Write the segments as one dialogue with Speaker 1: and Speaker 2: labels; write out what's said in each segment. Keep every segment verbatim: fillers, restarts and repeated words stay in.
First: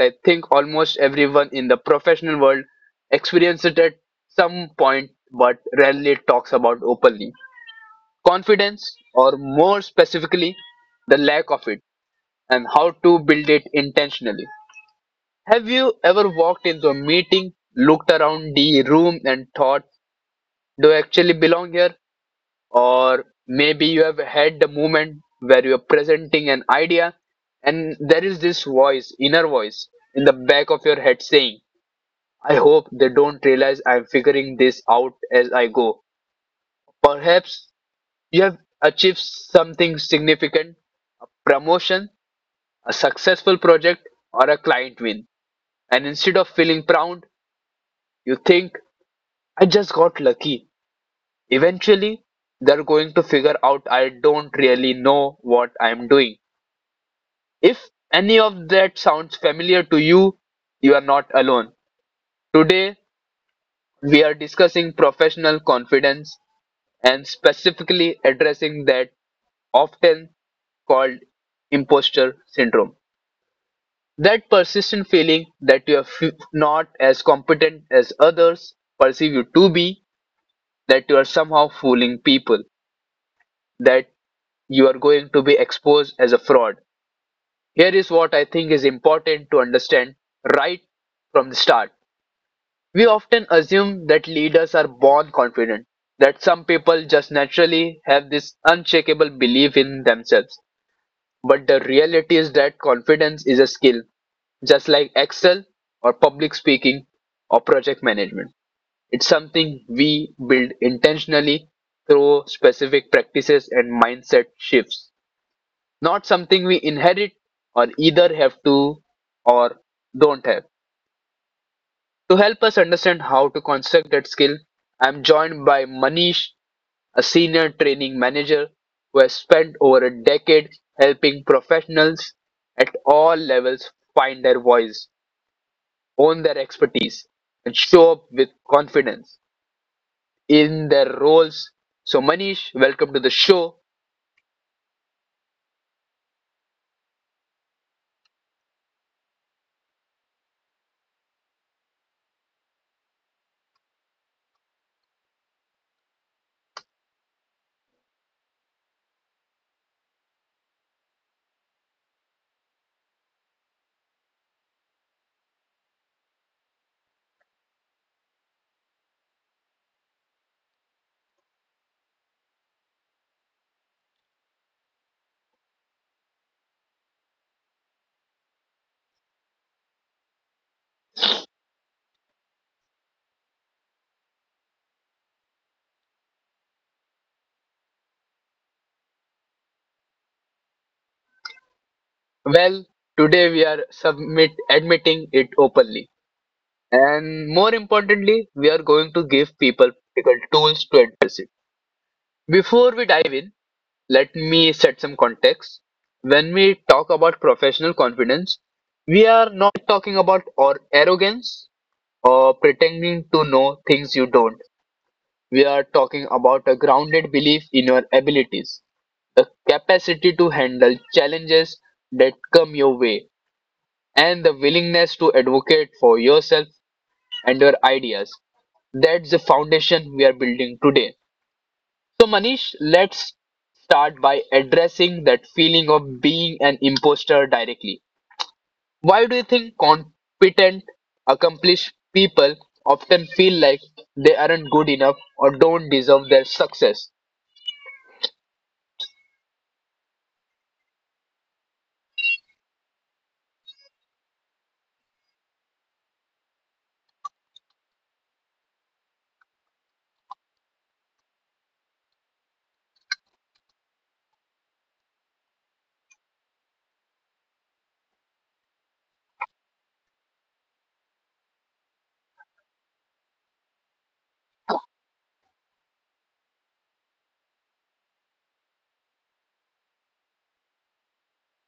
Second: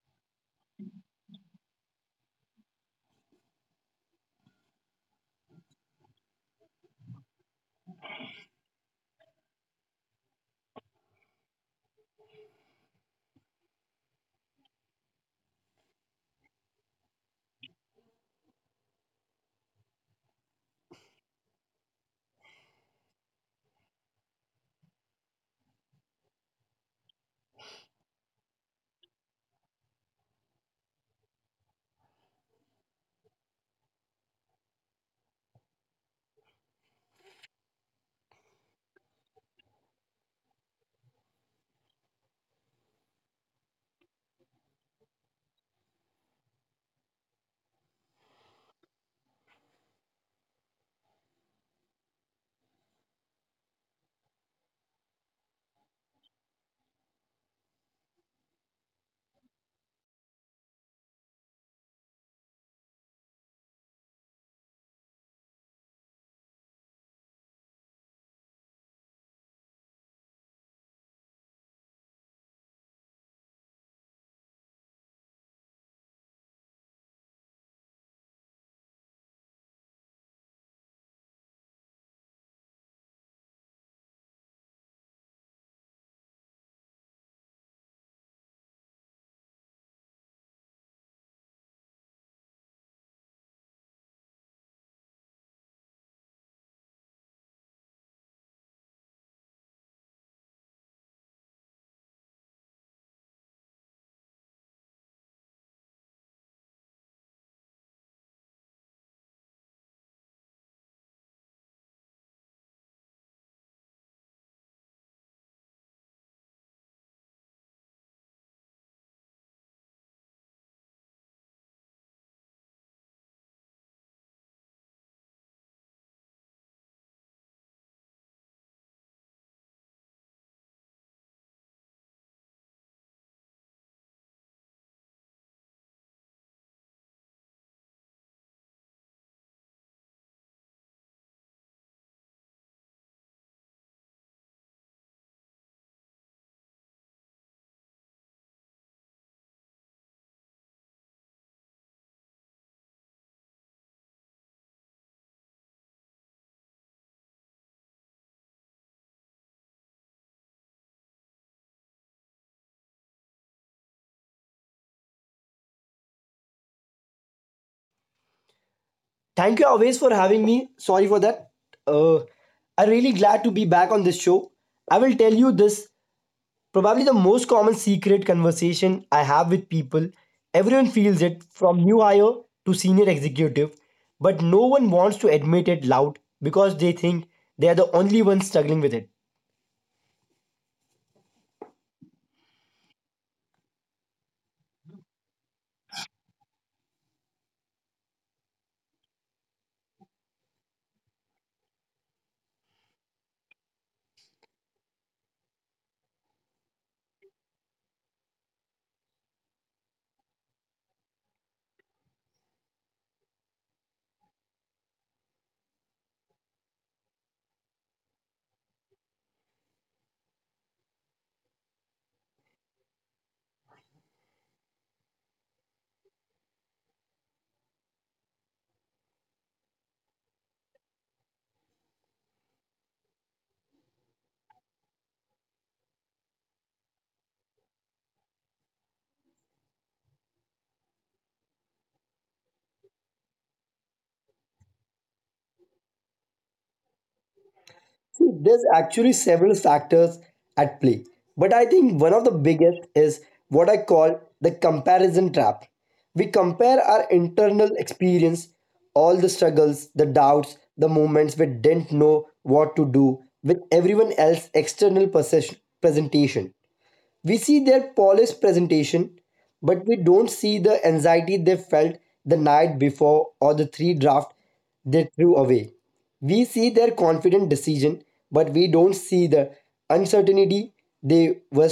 Speaker 1: I think almost everyone in the professional world experiences at some point but rarely talks about openly. Confidence, or more specifically the lack of it, and how to build it intentionally. Have you ever walked into a meeting, looked around the room and thought, do I actually belong here? Or maybe you have had the moment where you're presenting an idea and there is this voice, inner voice, in the back of your head saying, I hope they don't realize I'm figuring this out as I go. Perhaps you have achieved something significant, a promotion, a successful project, or a client win, and instead of feeling proud you think, I just got lucky. Eventually they're going to figure out I don't really know what I'm doing. If any of that sounds familiar to you, you are not alone. Today, we are discussing professional confidence and specifically addressing that often called imposter syndrome. That persistent feeling that you are f- not as competent as others perceive you to be, that you are somehow fooling people, that you are going to be exposed as a fraud. Here is what I think is important to understand right from the start. We often assume that leaders are born confident, that some people just naturally have this unshakable belief in themselves. But the reality is that confidence is a skill, just like Excel or public speaking or project management. It's something we build intentionally through specific practices and mindset shifts, not something we inherit or either have to or don't have. To help us understand how to construct that skill, I am joined by Manish, a senior training manager who has spent over a decade helping professionals at all levels find their voice, own their expertise, and show up with confidence in their roles. So, Manish, welcome to the show.
Speaker 2: Thank you always for having me. Sorry for that. Uh, I'm really glad to be back on this show. I will tell you this probably the most common secret conversation I have with people. Everyone feels it from new hire to senior executive, but no one wants to admit it loud because they think they are the only ones struggling with it.
Speaker 1: Well, today we are submit admitting it openly, and more importantly, we are going to give people practical tools to address it. Before we dive in, let me set some context. When we talk about professional confidence, we are not talking about or arrogance or pretending to know things you don't. We are talking about a grounded belief in your abilities, the capacity to handle challenges that come your way, and the willingness to advocate for yourself and your ideas. That's the foundation we are building today. So, Manish, let's start by addressing that feeling of being an imposter directly. Why do you think competent, accomplished people often feel like they aren't good enough or don't deserve their success?
Speaker 2: See, there's actually several factors at play, but I think one of the biggest is what I call the comparison trap. We compare our internal experience, all the struggles, the doubts, the moments we didn't know what to do with everyone else's external possession, presentation. We see their polished presentation, but we don't see the anxiety they felt the night before or the three draft they threw away. We see their confident decision, but we don't see the uncertainty they were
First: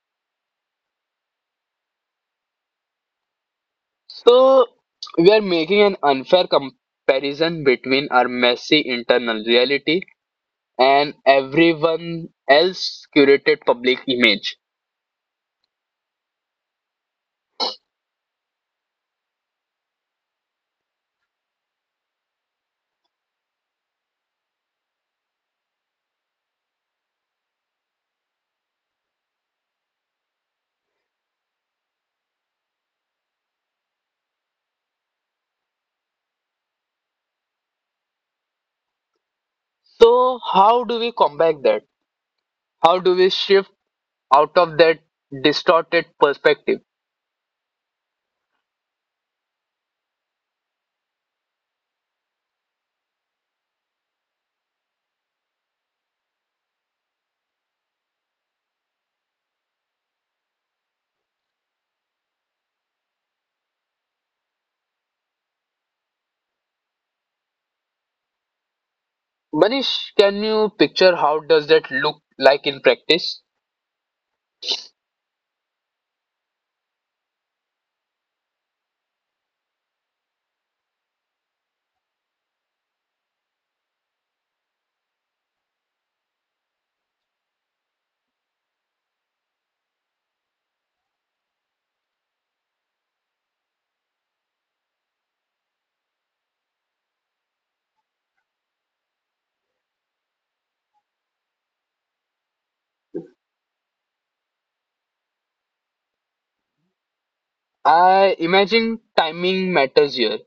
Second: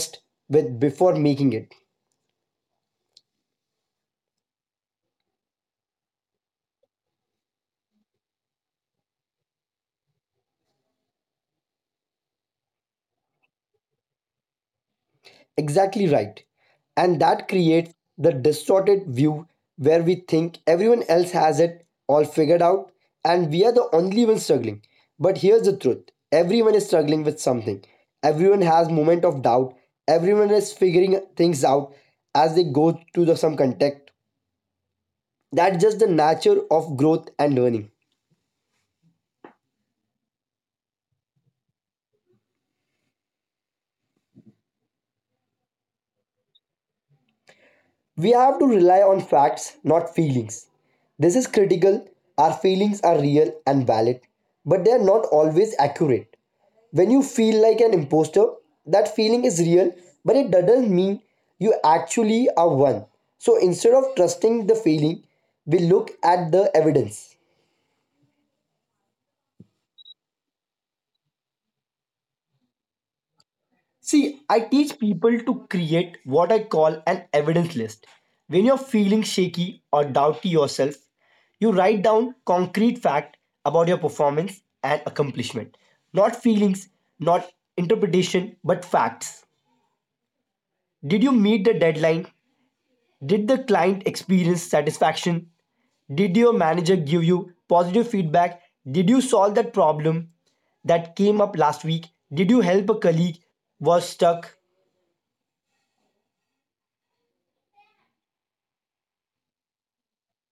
Speaker 2: with before making it.
Speaker 1: So, we are making an unfair comparison between our messy internal reality and everyone else's curated public image.
Speaker 2: Exactly right. And that creates the distorted view where we think everyone else has it all figured out and we are the only ones struggling. But here's the truth everyone is struggling with something. Everyone has moment of doubt. Everyone is figuring things out as they go through the, some contact. That's just the nature of growth and learning.
Speaker 1: So, how do we combat that? How do we shift out of that distorted perspective?
Speaker 2: We have to rely on facts, not feelings. This is critical. Our feelings are real and valid, but they are not always accurate. When you feel like an imposter, that feeling is real, but it doesn't mean you actually are one. So instead of trusting the feeling, we look at the evidence.
Speaker 1: Manish, can you picture how does that look like in practice?
Speaker 2: See, I teach people to create what I call an evidence list. When you're feeling shaky or doubt to yourself, you write down concrete fact about your performance and accomplishment. Not feelings, not interpretation, but facts. Did you meet the deadline? Did the client experience satisfaction? Did your manager give you positive feedback? Did you solve that problem that came up last week? Did you help a colleague was stuck?
Speaker 1: I imagine timing matters here.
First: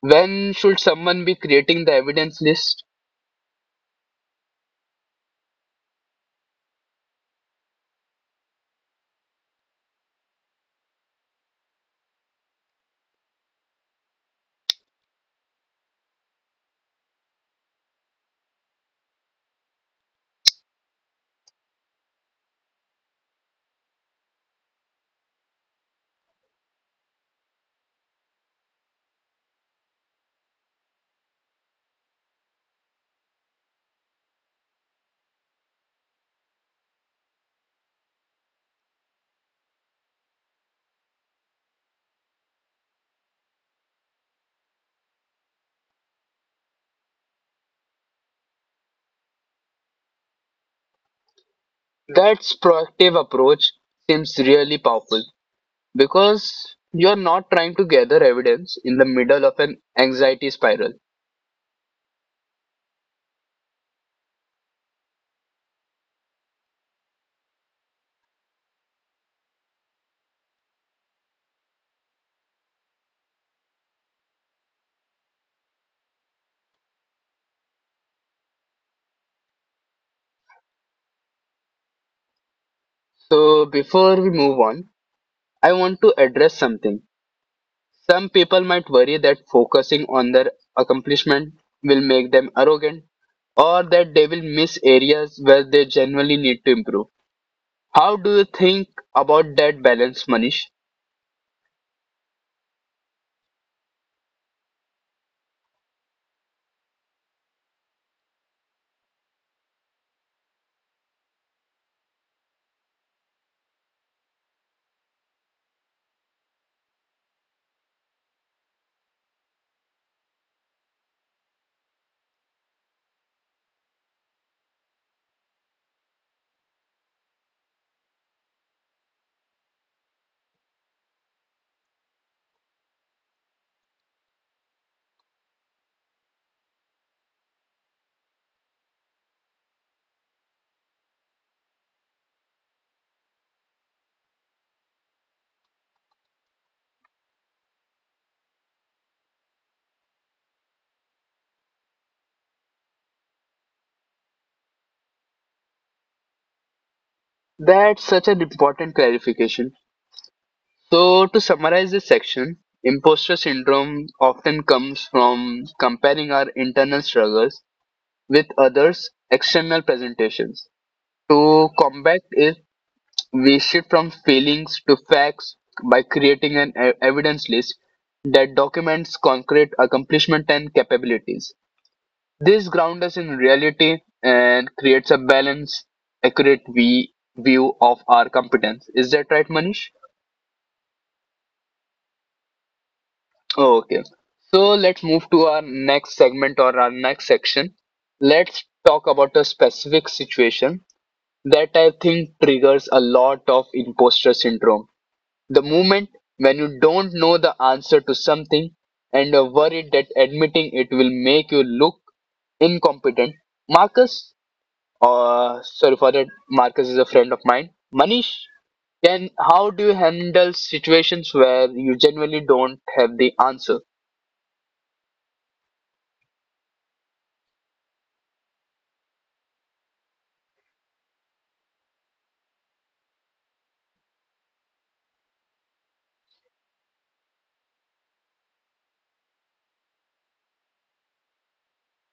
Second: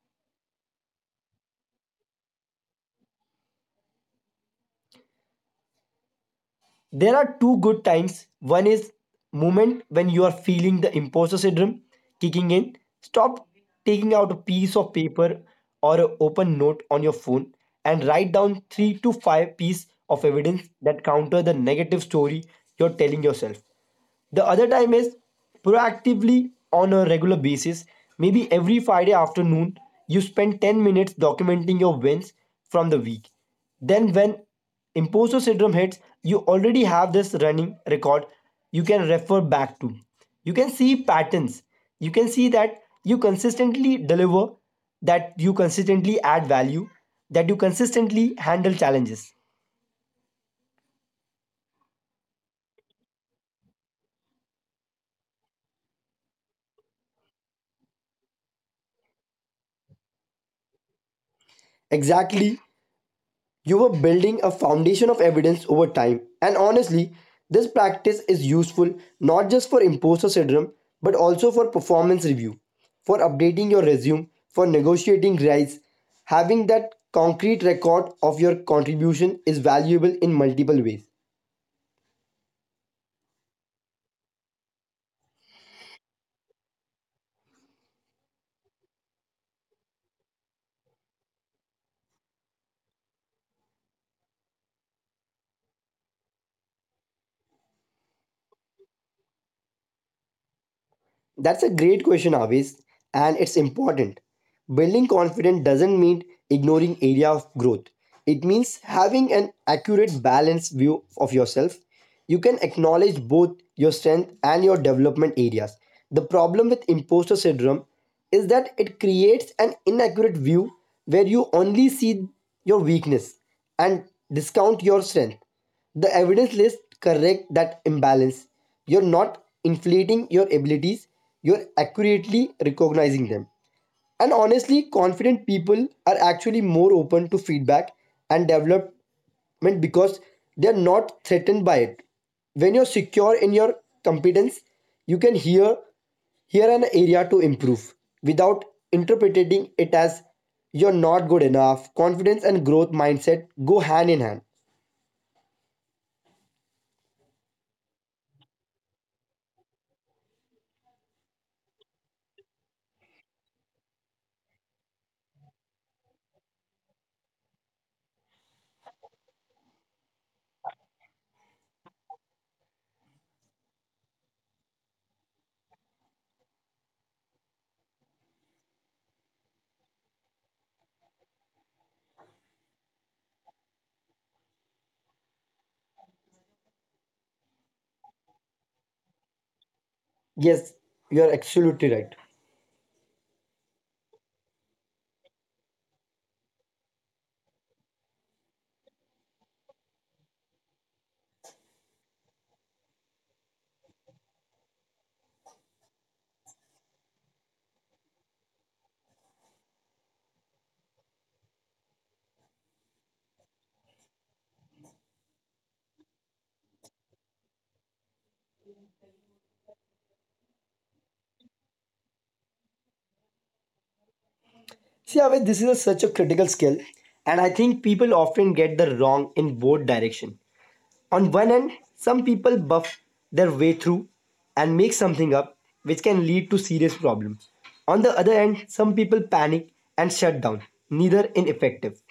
Speaker 1: When should someone be creating the evidence list?
Speaker 2: There are two good times. One is moment when you are feeling the imposter syndrome kicking in. Stop taking out a piece of paper or an open note on your phone and write down three to five pieces of evidence that counter the negative story you're telling yourself. The other time is proactively on a regular basis. Maybe every Friday afternoon, you spend ten minutes documenting your wins from the week. Then, when imposter syndrome hits, you already have this running record you can refer back to. You can see patterns. You can see that you consistently deliver, that you consistently add value, that you consistently handle challenges.
Speaker 1: That's proactive approach seems really powerful because you're not trying to gather evidence in the middle of an anxiety spiral.
Speaker 2: Exactly. You were building a foundation of evidence over time. And honestly, this practice is useful not just for imposter syndrome, but also for performance review, for updating your resume, for negotiating rights. Having that concrete record of your contribution is valuable in multiple ways.
Speaker 1: So before we move on, I want to address something. Some people might worry that focusing on their accomplishment will make them arrogant or that they will miss areas where they genuinely need to improve. How do you think about that balance, Manish?
Speaker 2: That's a great question, Avis, and it's important. Building confidence doesn't mean ignoring area of growth. It means having an accurate balanced view of yourself. You can acknowledge both your strength and your development areas. The problem with imposter syndrome is that it creates an inaccurate view where you only see your weakness and discount your strength. The evidence list correct that imbalance. You're not inflating your abilities, you're accurately recognizing them. And honestly, confident people are actually more open to feedback and development because they're not threatened by it. When you're secure in your competence, you can hear hear an area to improve without interpreting it as you're not good enough. Confidence and growth mindset go hand in hand.
Speaker 1: That's such an important clarification. So, to summarize this section, imposter syndrome often comes from comparing our internal struggles with others' external presentations. To combat it, we shift from feelings to facts by creating an e- evidence list that documents concrete accomplishment and capabilities. This grounds us in reality and creates a balanced, accurate v- view of our competence. Is that right, Manish?
Speaker 2: Yes, you are absolutely right.
Speaker 1: Oh, okay. So let's move to our next segment or our next section. Let's talk about a specific situation that I think triggers a lot of imposter syndrome. The moment when you don't know the answer to something and are worried that admitting it will make you look incompetent. Marcus, uh, sorry for that, Marcus is a friend of mine. Manish, then how do you handle situations where you genuinely don't have the answer?
Speaker 2: See, Aved, this is a, such a critical skill, and I think people often get the wrong in both direction. On one hand, some people buff their way through and make something up, which can lead to serious problems. On the other hand, some people panic and shut down, neither ineffective.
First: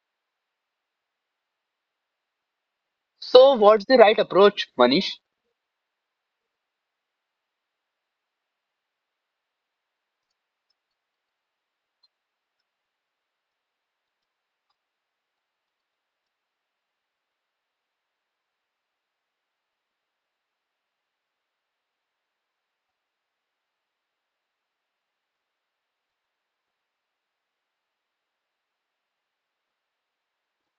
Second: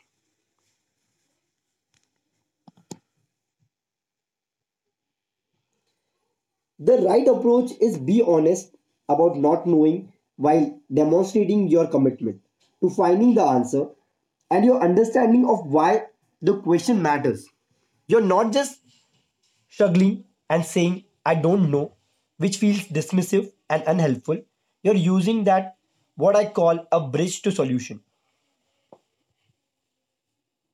Speaker 1: So, what's the right approach, Manish?
Speaker 2: The right approach is be honest about not knowing while demonstrating your commitment to finding the answer and your understanding of why the question matters. You're not just struggling and saying, I don't know, which feels dismissive and unhelpful. You're using that, what I call a bridge to solution.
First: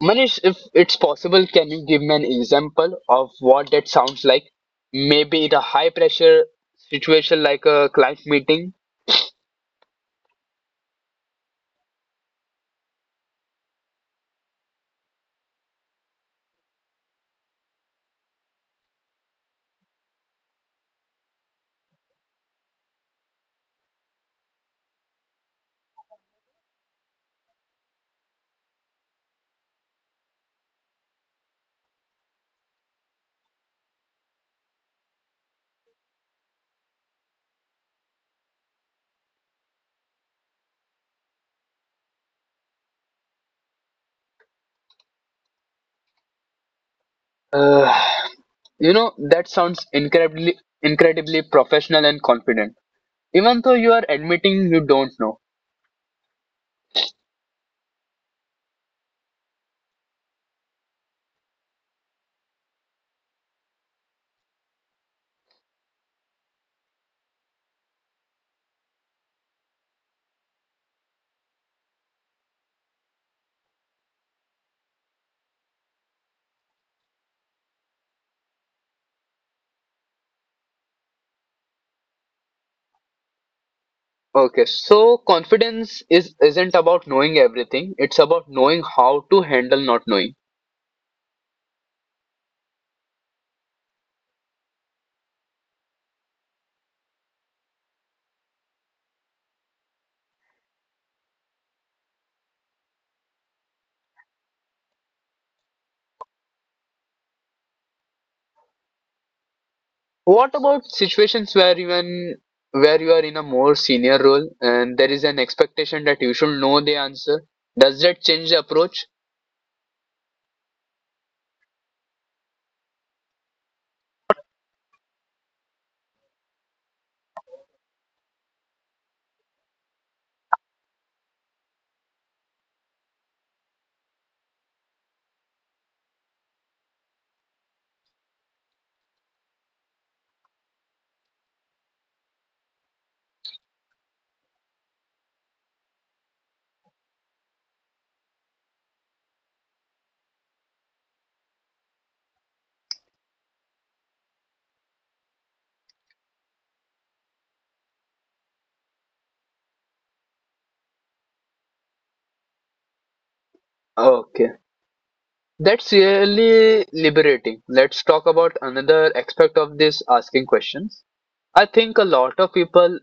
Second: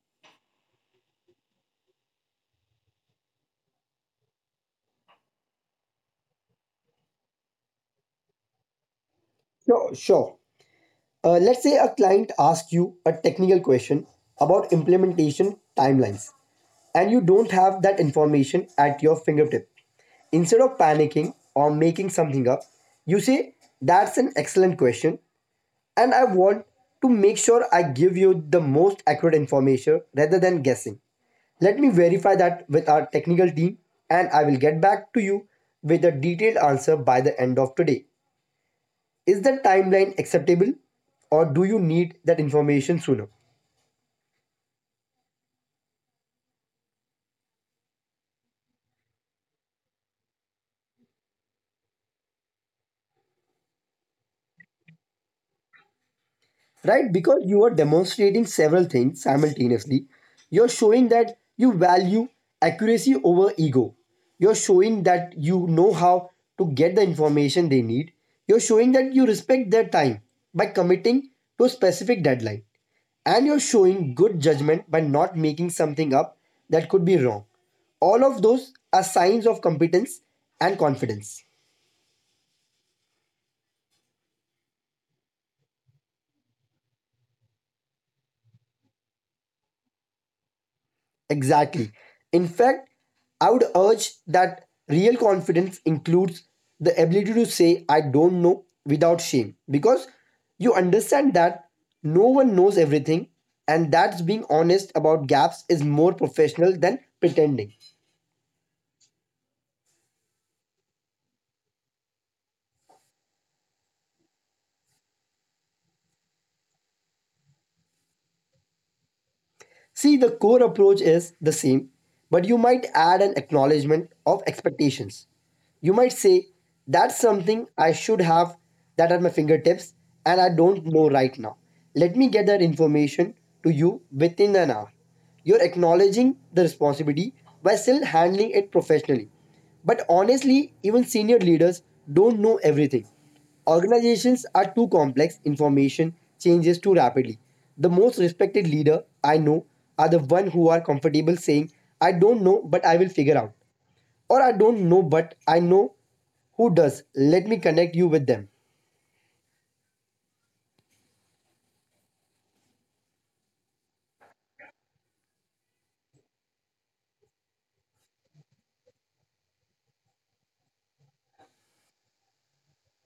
Speaker 1: Manish, if it's possible, can you give me an example of what that sounds like? Maybe in a high pressure situation like a client meeting?
Speaker 2: Sure, sure. Uh, let's say a client asks you a technical question about implementation timelines. And you don't have that information at your fingertip. Instead of panicking or making something up, you say, that's an excellent question, and I want to make sure I give you the most accurate information rather than guessing. Let me verify that with our technical team, and I will get back to you with a detailed answer by the end of today. Is the timeline acceptable, or do you need that information sooner?
Speaker 1: Uh, You know, that sounds incredibly incredibly professional and confident, even though you are admitting you don't know.
Speaker 2: Right? Because you are demonstrating several things simultaneously. You're showing that you value accuracy over ego. You're showing that you know how to get the information they need. You're showing that you respect their time by committing to a specific deadline. And you're showing good judgment by not making something up that could be wrong. All of those are signs of competence and confidence.
Speaker 1: Okay, so confidence is isn't about knowing everything, it's about knowing how to handle not knowing.
Speaker 2: Exactly. In fact, I would urge that real confidence includes the ability to say, I don't know without shame because you understand that no one knows everything and that's being honest about gaps is more professional than pretending.
Speaker 1: What about situations where even where you are in a more senior role and there is an expectation that you should know the answer? Does that change the approach?
Speaker 2: See, the core approach is the same, but you might add an acknowledgement of expectations. You might say, that's something I should have that at my fingertips and I don't know right now. Let me get that information to you within an hour. You're acknowledging the responsibility while still handling it professionally. But honestly, even senior leaders don't know everything. Organizations are too complex, information changes too rapidly. The most respected leader I know are the one who are comfortable saying, I don't know, but I will figure out. Or I don't know, but I know who does. Let me connect you with them.
Speaker 1: Okay. That's really liberating. Let's talk about another aspect of this, asking questions. I think a lot of people,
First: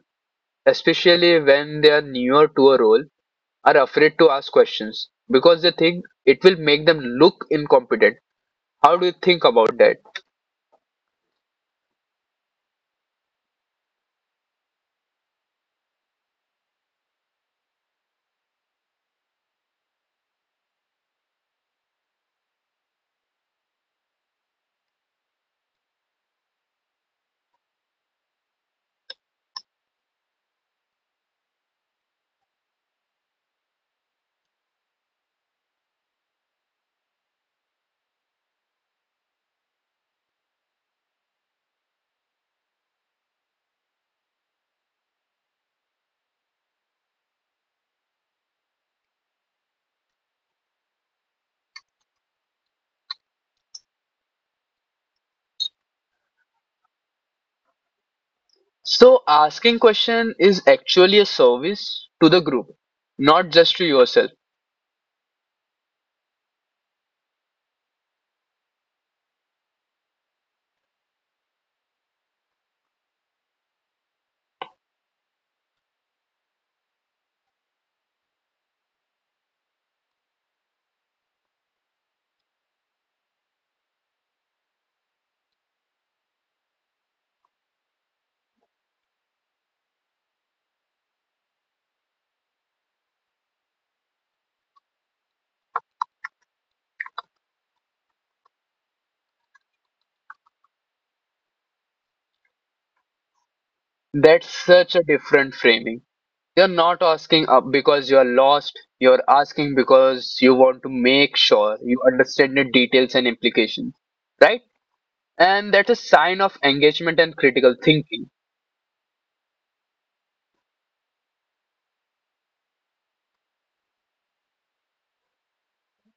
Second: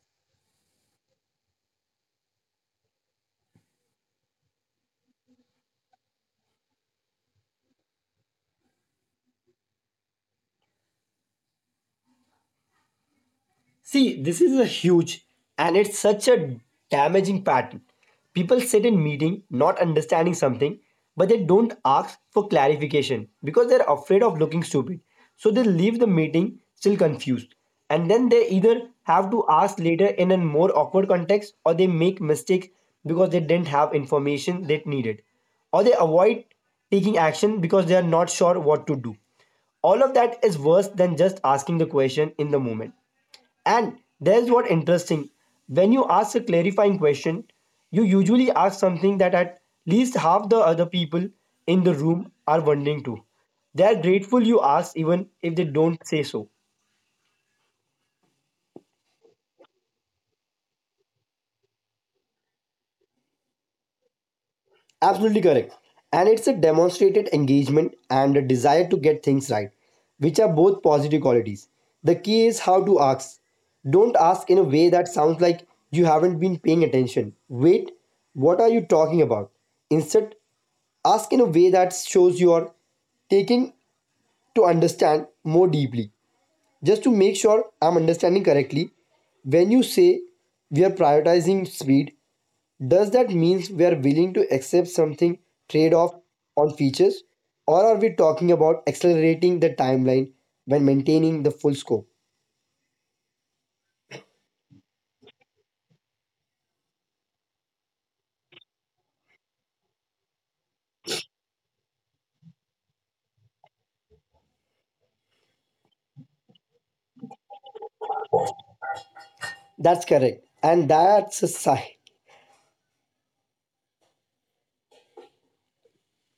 Speaker 1: especially when they are newer to a role, are afraid to ask questions because they think it will make them look incompetent. How do you think about that?
Speaker 2: See, this is a huge and it's such a damaging pattern. People sit in meeting not understanding something, but they don't ask for clarification because they're afraid of looking stupid. So they leave the meeting still confused. And then they either have to ask later in a more awkward context or they make mistakes because they didn't have information they needed. Or they avoid taking action because they are not sure what to do all of that is worse than just asking the question in the moment and there's what interesting. When you ask a clarifying question, you usually ask something that at least half the other people in the room are wondering too. They are grateful you asked even if they don't say so.
Speaker 1: So asking question is actually a service to the group, not just to yourself.
Speaker 2: Absolutely correct. And it's a demonstrated engagement and a desire to get things right, which are both positive qualities. The key is how to ask. Don't ask in a way that sounds like you haven't been paying attention. Wait, what are you talking about? Instead, ask in a way that shows you are taking to understand more deeply. Just to make sure I'm understanding correctly, when you say we are prioritizing speed, does that mean we are willing to accept something trade off on features? Or are we talking about accelerating the timeline when maintaining the full scope?
Speaker 1: That's such a different framing. You're not asking up because you're lost. You're asking because you want to make sure you understand the details and implications, right? And that's a sign of engagement and critical thinking.
Speaker 2: That's correct. And that's a sign.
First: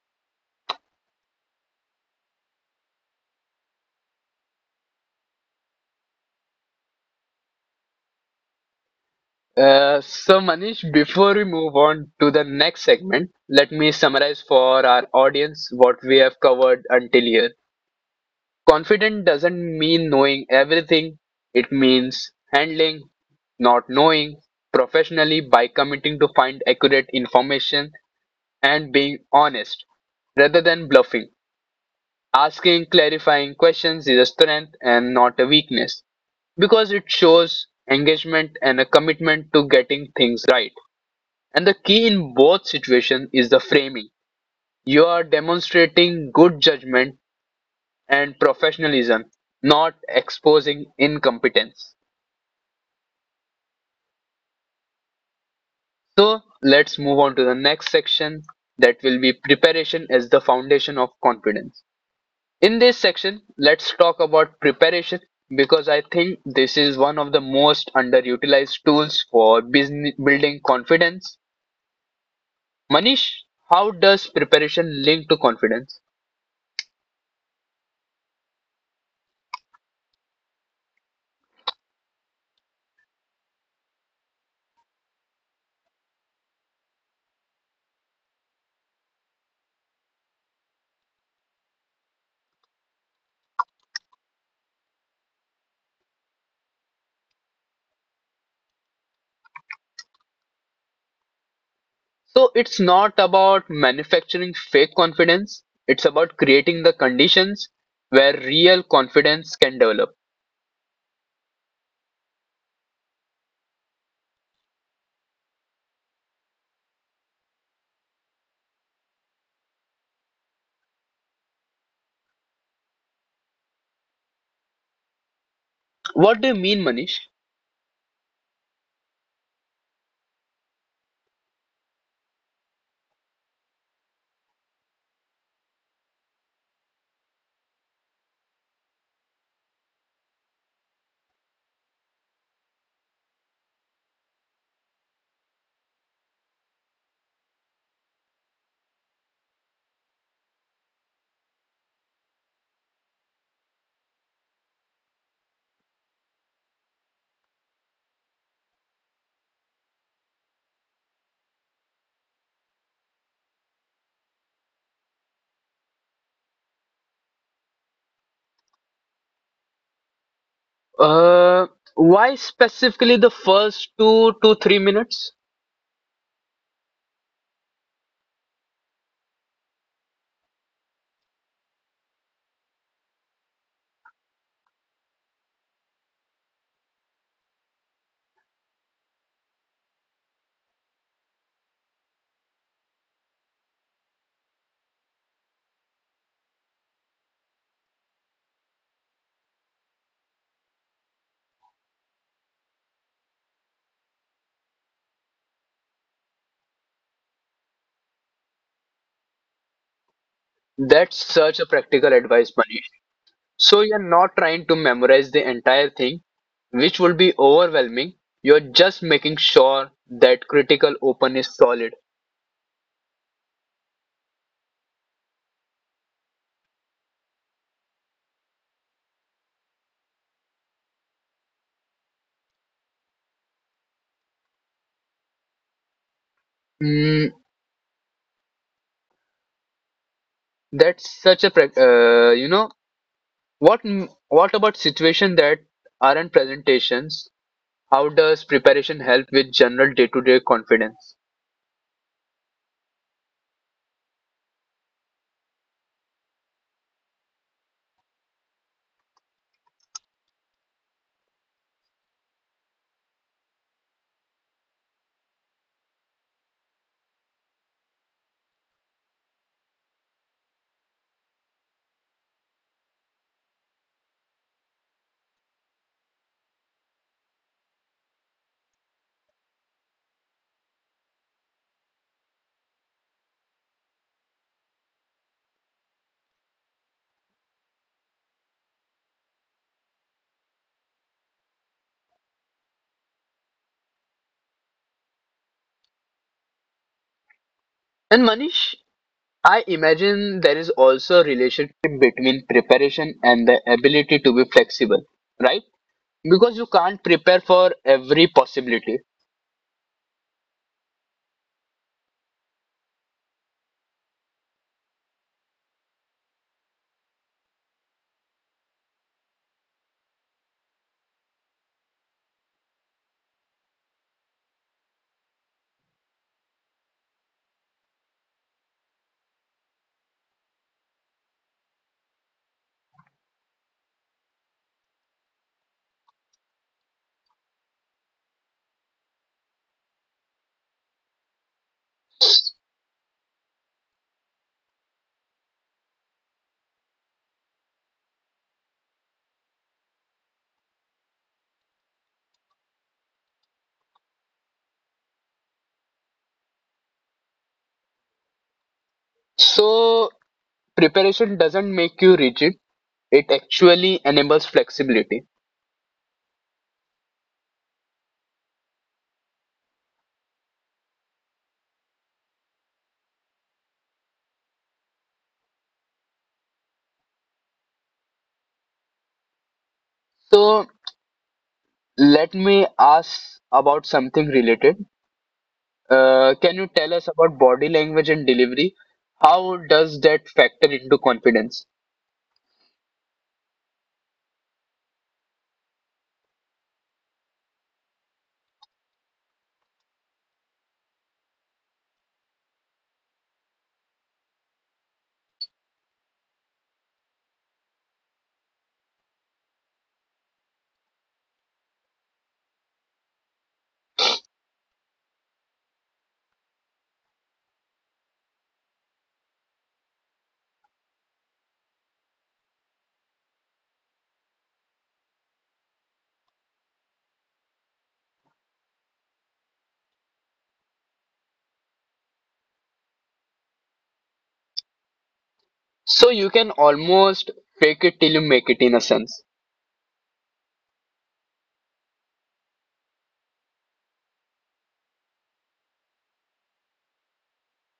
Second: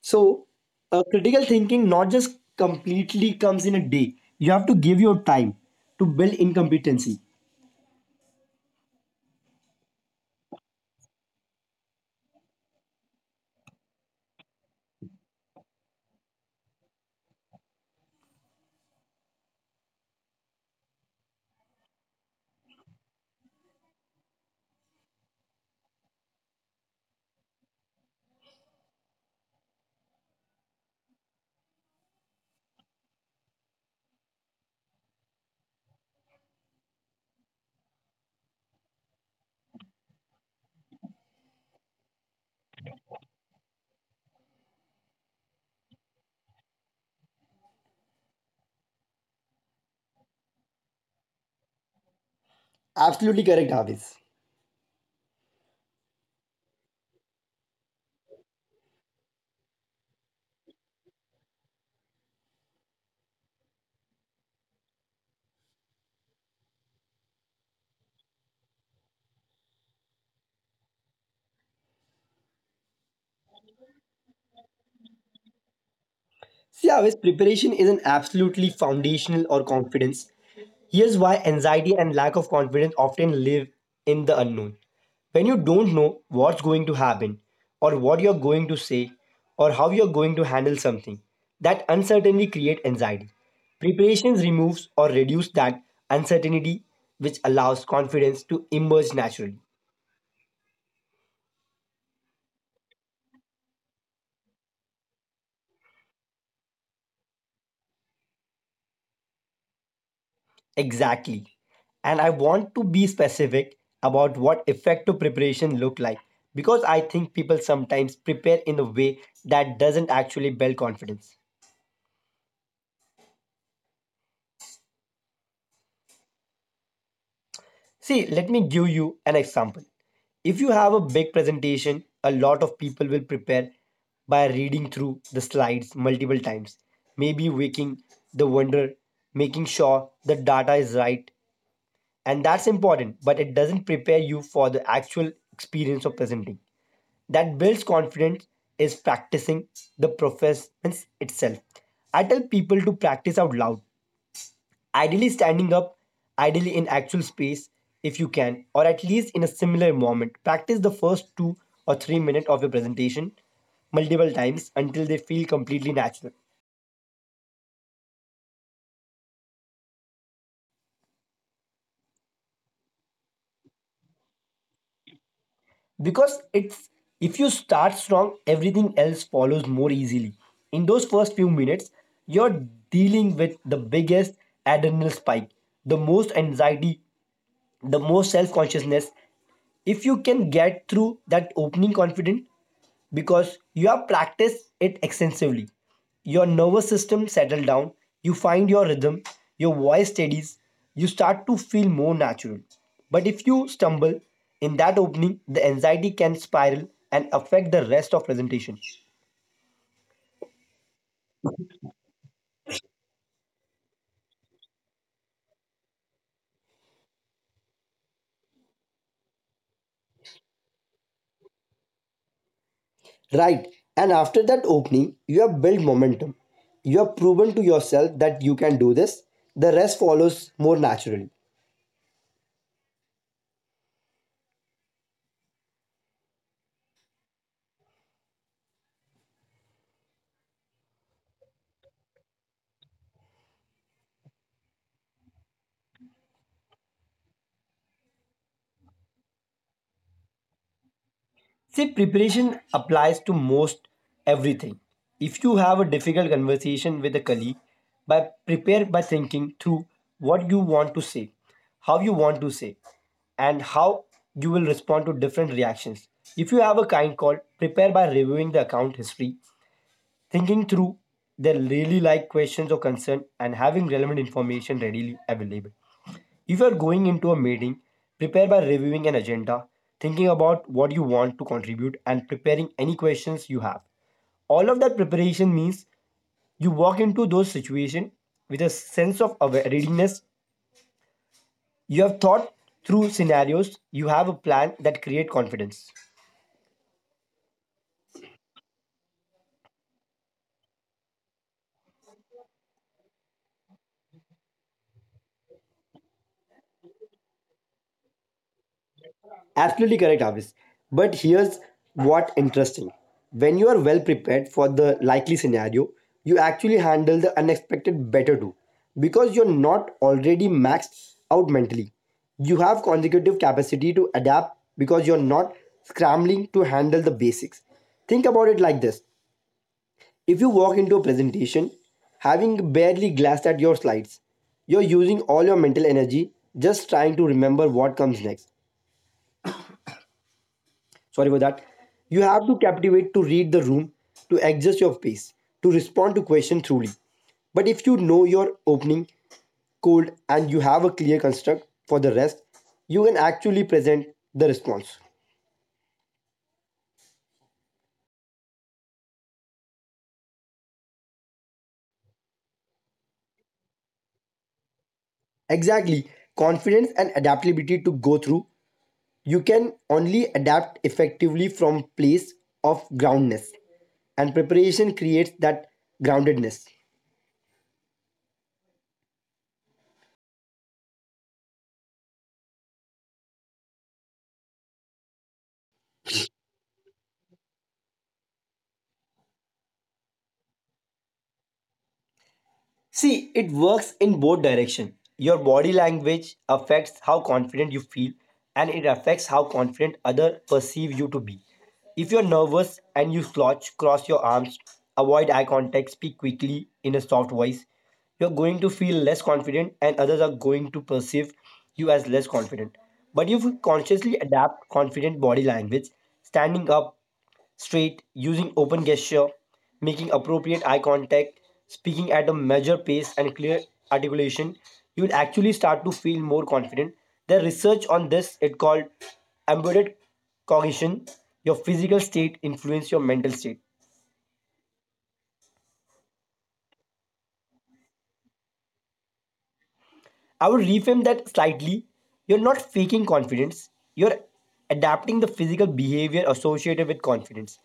Speaker 2: So, uh, critical thinking not just completely comes in a day, you have to give your time to build incompetency.
Speaker 1: Uh, so, Manish, before we move on to the next segment, let me summarize for our audience what we have covered until here. Confident doesn't mean knowing everything, it means handling, not knowing professionally by committing to find accurate information and being honest rather than bluffing. Asking clarifying questions is a strength and not a weakness because it shows engagement and a commitment to getting things right. And the key in both situations is the framing. You are demonstrating good judgment and professionalism, not exposing incompetence.
Speaker 2: Absolutely correct, Hafiz.
Speaker 1: So let's move on to the next section that will be preparation as the foundation of confidence. In this section, let's talk about preparation because I think this is one of the most underutilized tools for business building confidence. Manish, how does preparation link to confidence?
Speaker 2: See, Avis, preparation isn't absolutely foundational or confidence. Here's why anxiety and lack of confidence often live in the unknown. When you don't know what's going to happen, or what you're going to say, or how you're going to handle something, that uncertainty creates anxiety. Preparations removes or reduce that uncertainty, which allows confidence to emerge naturally.
Speaker 1: So it's not about manufacturing fake confidence, it's about creating the conditions where real confidence can develop.
Speaker 2: Exactly. And I want to be specific about what effective preparation look like because I think people sometimes prepare in a way that doesn't actually build confidence.
Speaker 1: What do you mean, Manish?
Speaker 2: See, let me give you an example. If you have a big presentation, a lot of people will prepare by reading through the slides multiple times, maybe waking the wonder, making sure the data is right. And that's important, but it doesn't prepare you for the actual experience of presenting. That builds confidence is practicing the performance itself. I tell people to practice out loud, ideally standing up, ideally in actual space if you can, or at least in a similar environment. Practice the first two or three minutes of your presentation multiple times until they feel completely natural.
Speaker 1: Uh, why specifically the first two to three minutes?
Speaker 2: Because it's if you start strong, everything else follows more easily. In those first few minutes, you're dealing with the biggest adrenaline spike, the most anxiety, the more self consciousness if you can get through that opening confident because you have practiced it extensively, your nervous system settle down, you find your rhythm, your voice steadies, you start to feel more natural. But if you stumble in that opening, the anxiety can spiral and affect the rest of presentation.
Speaker 1: That's such a practical advice, Manish. So you're not trying to memorize the entire thing, which would be overwhelming. You're just making sure that critical open is solid.
Speaker 2: Right, and after that opening you have built momentum, you have proven to yourself that you can do this, the rest follows more naturally.
Speaker 1: Mm. that's such a prac- uh, you know What m- what about situation that aren't presentations? How does preparation help with general day-to-day confidence?
Speaker 2: Say preparation applies to most everything. If you have a difficult conversation with a colleague, by prepare by thinking through what you want to say, how you want to say, and how you will respond to different reactions. If you have a kind call, prepare by reviewing the account history, thinking through the really like questions or concern, and having relevant information readily available. If you are going into a meeting, prepare by reviewing an agenda, thinking about what you want to contribute, and preparing any questions you have. All of that preparation means you walk into those situations with a sense of aware- readiness. You have thought through scenarios, you have a plan that create confidence.
Speaker 1: And Manish, I imagine there is also a relationship between preparation and the ability to be flexible, right? Because you can't prepare for every possibility.
Speaker 2: Absolutely correct, Avis. But here's what interesting. When you are well prepared for the likely scenario, you actually handle the unexpected better too. Because you're not already maxed out mentally. You have consecutive capacity to adapt because you're not scrambling to handle the basics. Think about it like this. If you walk into a presentation having barely glanced at your slides, you're using all your mental energy just trying to remember what comes next. Sorry for that, you have to captivate to read the room, to adjust your pace, to respond to questions truly. But if you know your opening cold and you have a clear construct for the rest, you can actually present the response.
Speaker 1: So preparation doesn't make you rigid, it actually enables flexibility.
Speaker 2: Exactly, confidence and adaptability to go through, you can only adapt effectively from place of groundness, and preparation creates that groundedness.
Speaker 1: So let me ask about something related. Uh, can you tell us about body language and delivery? How does that factor into confidence?
Speaker 2: See, it works in both direction. Your body language affects how confident you feel and it affects how confident others perceive you to be. If you're nervous and you slouch, cross your arms, avoid eye contact, speak quickly in a soft voice, you're going to feel less confident and others are going to perceive you as less confident. But if you consciously adapt confident body language, standing up straight, using open gesture, making appropriate eye contact, speaking at a measured pace and clear articulation, you will actually start to feel more confident. The research on this it called embedded cognition. Your physical state influence your mental state.
Speaker 1: So you can almost fake it till you make it in a sense.
Speaker 2: I would reframe that slightly. You're not faking confidence, you're adapting the physical behavior associated with confidence.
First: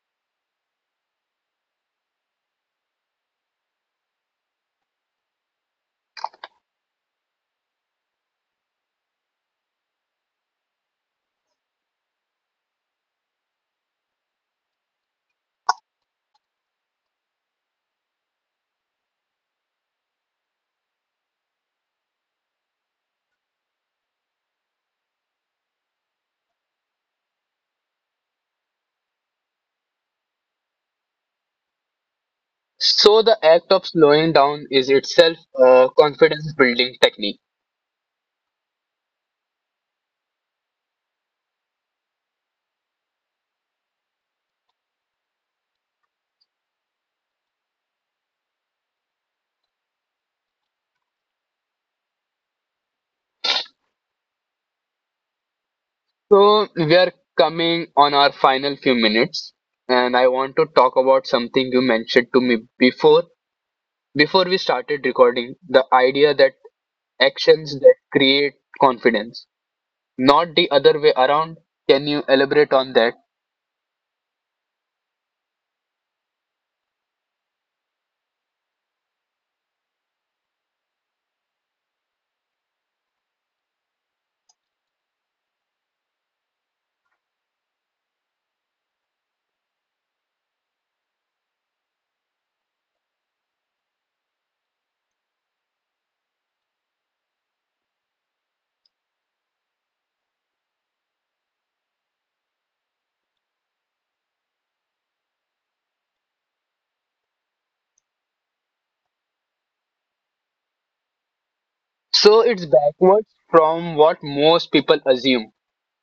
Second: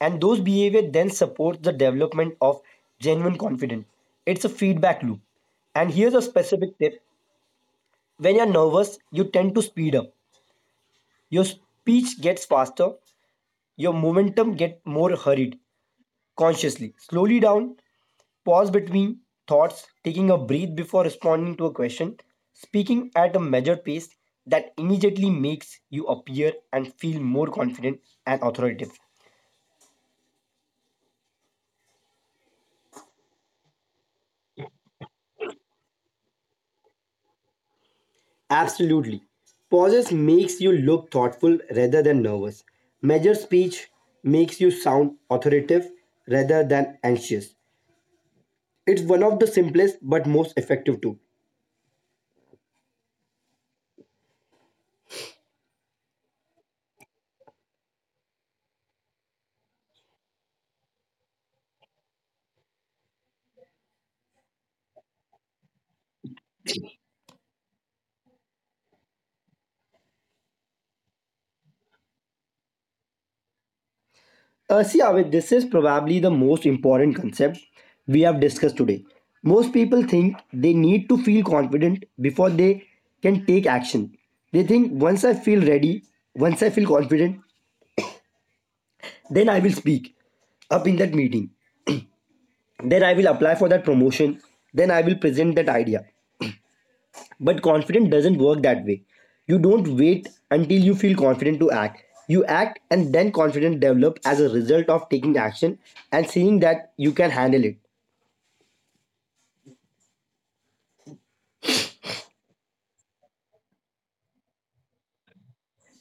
Speaker 2: And those behavior then support the development of genuine confidence. It's a feedback loop. And here's a specific tip: when you're nervous, you tend to speed up. Your speech gets faster, your momentum get more hurried consciously. Slowly down. Pause between thoughts, taking a breath before responding to a question, speaking at a measured pace, that immediately makes you appear and feel more confident and authoritative.
Speaker 1: So the act of slowing down is itself a confidence building technique.
Speaker 2: Absolutely. Pauses makes you look thoughtful rather than nervous. Measured speech makes you sound authoritative rather than anxious. It's one of the simplest but most effective tools.
Speaker 1: So we are coming on our final few minutes and I want to talk about something you mentioned to me before before we started recording, the idea that actions that create confidence, not the other way around. Can you elaborate on that?
Speaker 2: Uh, see, Avik, this is probably the most important concept we have discussed today. Most people think they need to feel confident before they can take action. They think once I feel ready, once I feel confident, then I will speak up in that meeting. Then I will apply for that promotion. Then I will present that idea. But confidence doesn't work that way. You don't wait until you feel confident to act. You act and then confidence develops as a result of taking action and seeing that you can handle it.
Speaker 1: So it's backwards from what most people assume.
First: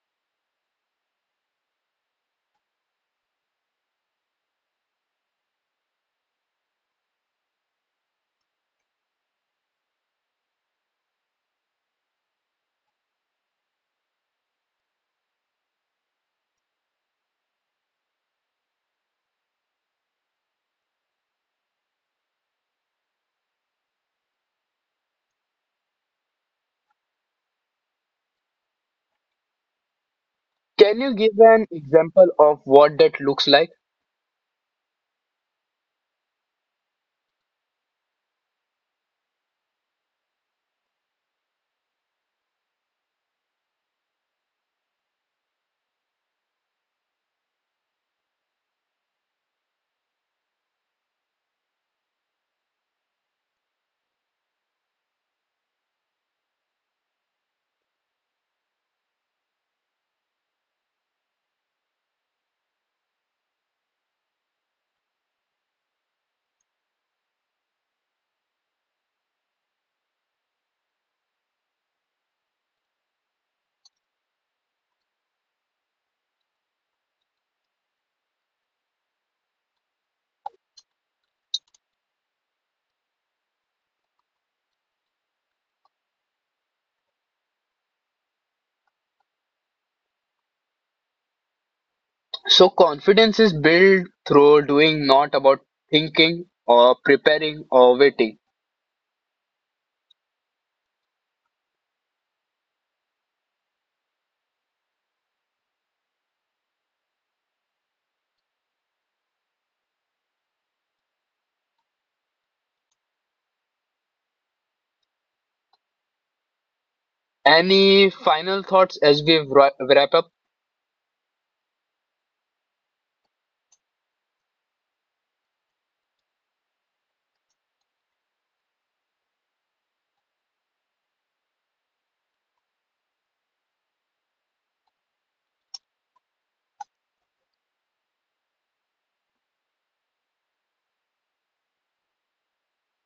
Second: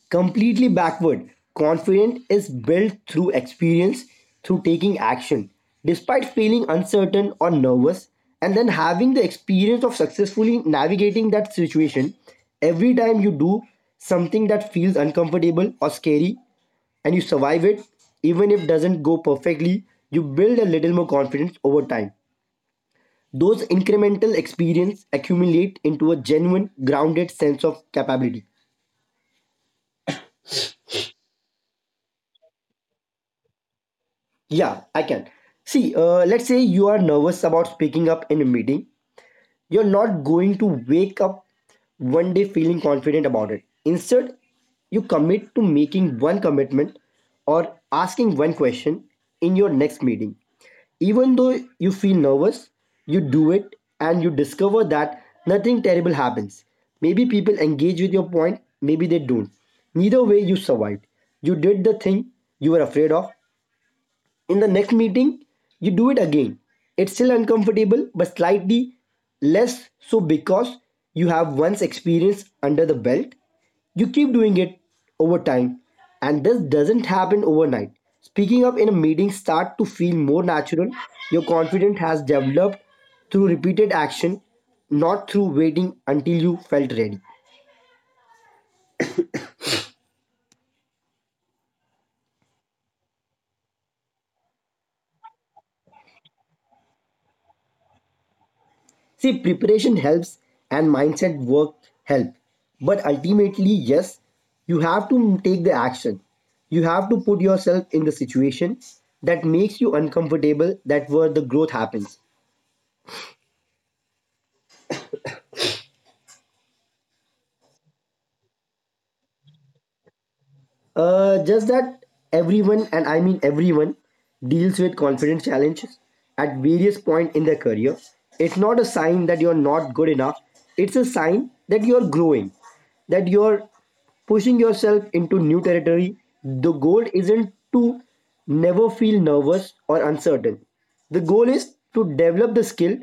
Speaker 2: Completely backward. Confidence is built through experience, through taking action. Despite feeling uncertain or nervous, and then having the experience of successfully navigating that situation, every time you do something that feels uncomfortable or scary and you survive it, even if it doesn't go perfectly, you build a little more confidence over time. Those incremental experience accumulate into a genuine grounded sense of capability.
Speaker 1: Can you give an example of what that looks like?
Speaker 2: Yeah, I can. See, uh, let's say you are nervous about speaking up in a meeting. You're not going to wake up one day feeling confident about it. Instead, you commit to making one commitment or asking one question in your next meeting. Even though you feel nervous, you do it and you discover that nothing terrible happens. Maybe people engage with your point, maybe they don't. Neither way, you survived. You did the thing you were afraid of, in the next meeting, you do it again. It's still uncomfortable, but slightly less so because you have once experience under the belt. You keep doing it over time, and this doesn't happen overnight. Speaking up in a meeting start to feel more natural. Your confidence has developed through repeated action, not through waiting until you felt ready.
Speaker 1: So confidence is built through doing, not about thinking or preparing or waiting.
Speaker 2: See, preparation helps and mindset work help. But ultimately, yes, you have to take the action. You have to put yourself in the situation that makes you uncomfortable, that where the growth happens.
Speaker 1: Any final thoughts as we wra- wrap up?
Speaker 2: Uh, just that everyone, and I mean everyone, deals with confidence challenges at various point in their career. It's not a sign that you're not good enough. It's a sign that you're growing, that you're pushing yourself into new territory. The goal isn't to never feel nervous or uncertain. The goal is to develop the skill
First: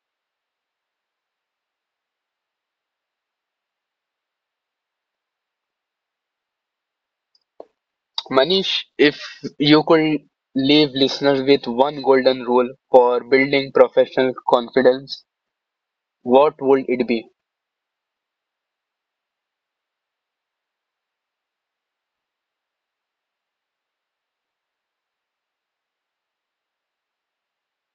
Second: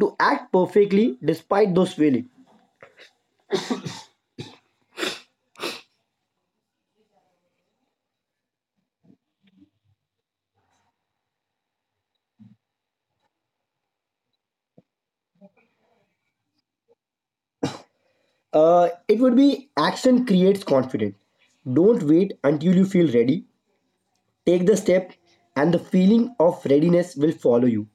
Speaker 2: to act perfectly despite those feelings.
Speaker 1: Manish, if you could leave listeners with one golden rule for building professional confidence, what would it be?
Speaker 2: Uh, it would be action creates confidence. Don't wait until you feel ready. Take the step, and the feeling of readiness will follow you.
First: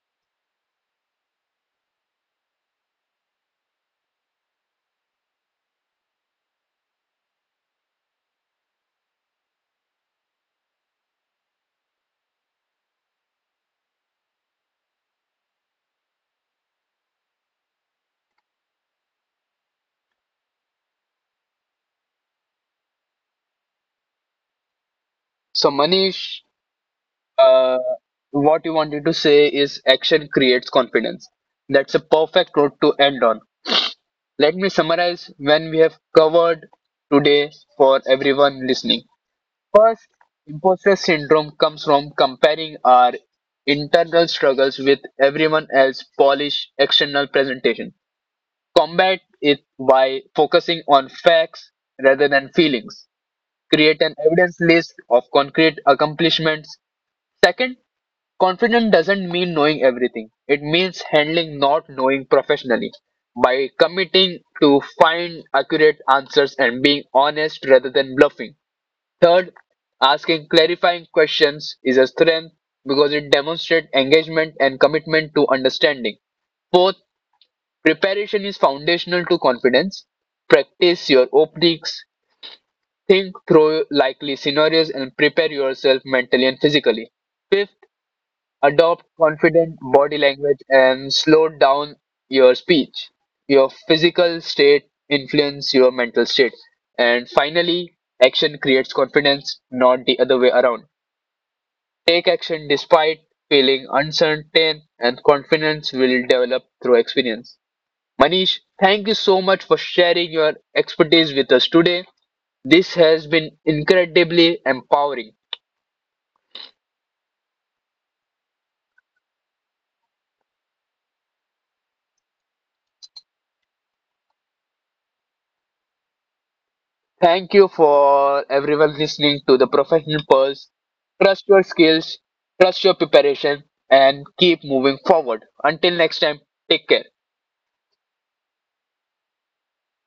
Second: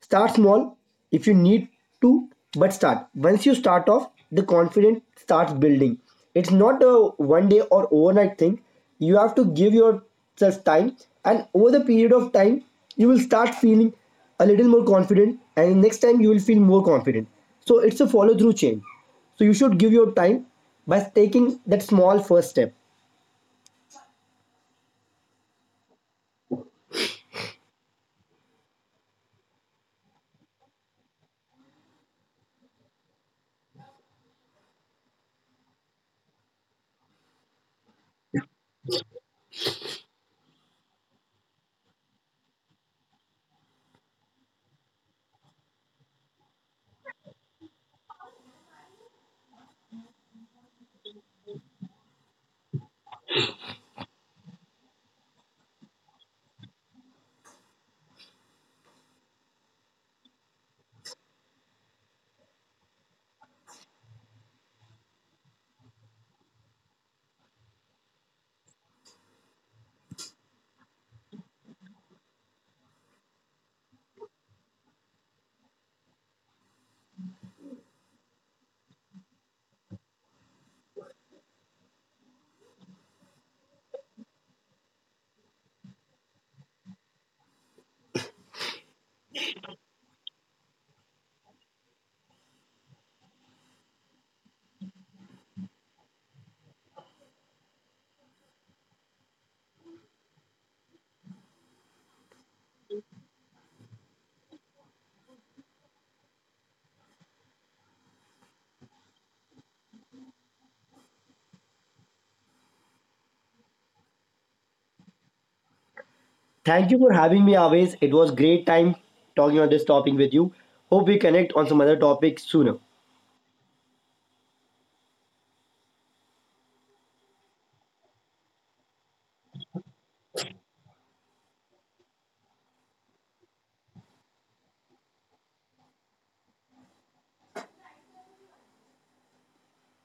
Speaker 2: Start small if you need to, but start. Once you start off, the confidence starts building. It's not a one day or overnight thing. You have to give yourself time, and over the period of time, you will start feeling a little more confident, and next time you will feel more confident. So, it's a follow through chain. So, you should give your time by taking that small first step.
Speaker 1: So, Manish, uh, what you wanted to say is action creates confidence. That's a perfect note to end on. Let me summarize when we have covered today for everyone listening. First, imposter syndrome comes from comparing our internal struggles with everyone else's polished external presentation. Combat it by focusing on facts rather than feelings. Create an evidence list of concrete accomplishments. Second, confident doesn't mean knowing everything. It means handling not knowing professionally by committing to find accurate answers and being honest rather than bluffing. Third, asking clarifying questions is a strength because it demonstrates engagement and commitment to understanding. Fourth, preparation is foundational to confidence. Practice your openings, think through likely scenarios, and prepare yourself mentally and physically. Fifth, adopt confident body language and slow down your speech. Your physical state influence your mental state. And finally, action creates confidence, not the other way around. Take action despite feeling uncertain and confidence will develop through experience. Manish, thank you so much for sharing your expertise with us today. This has been incredibly empowering.
Speaker 2: Thank you for having me, always. It was great time talking on this topic with you. Hope we connect on some other topic sooner.
Speaker 1: Thank you for everyone listening to the Professional Pulse. Trust your skills, trust your preparation, and keep moving forward. Until next time, take care.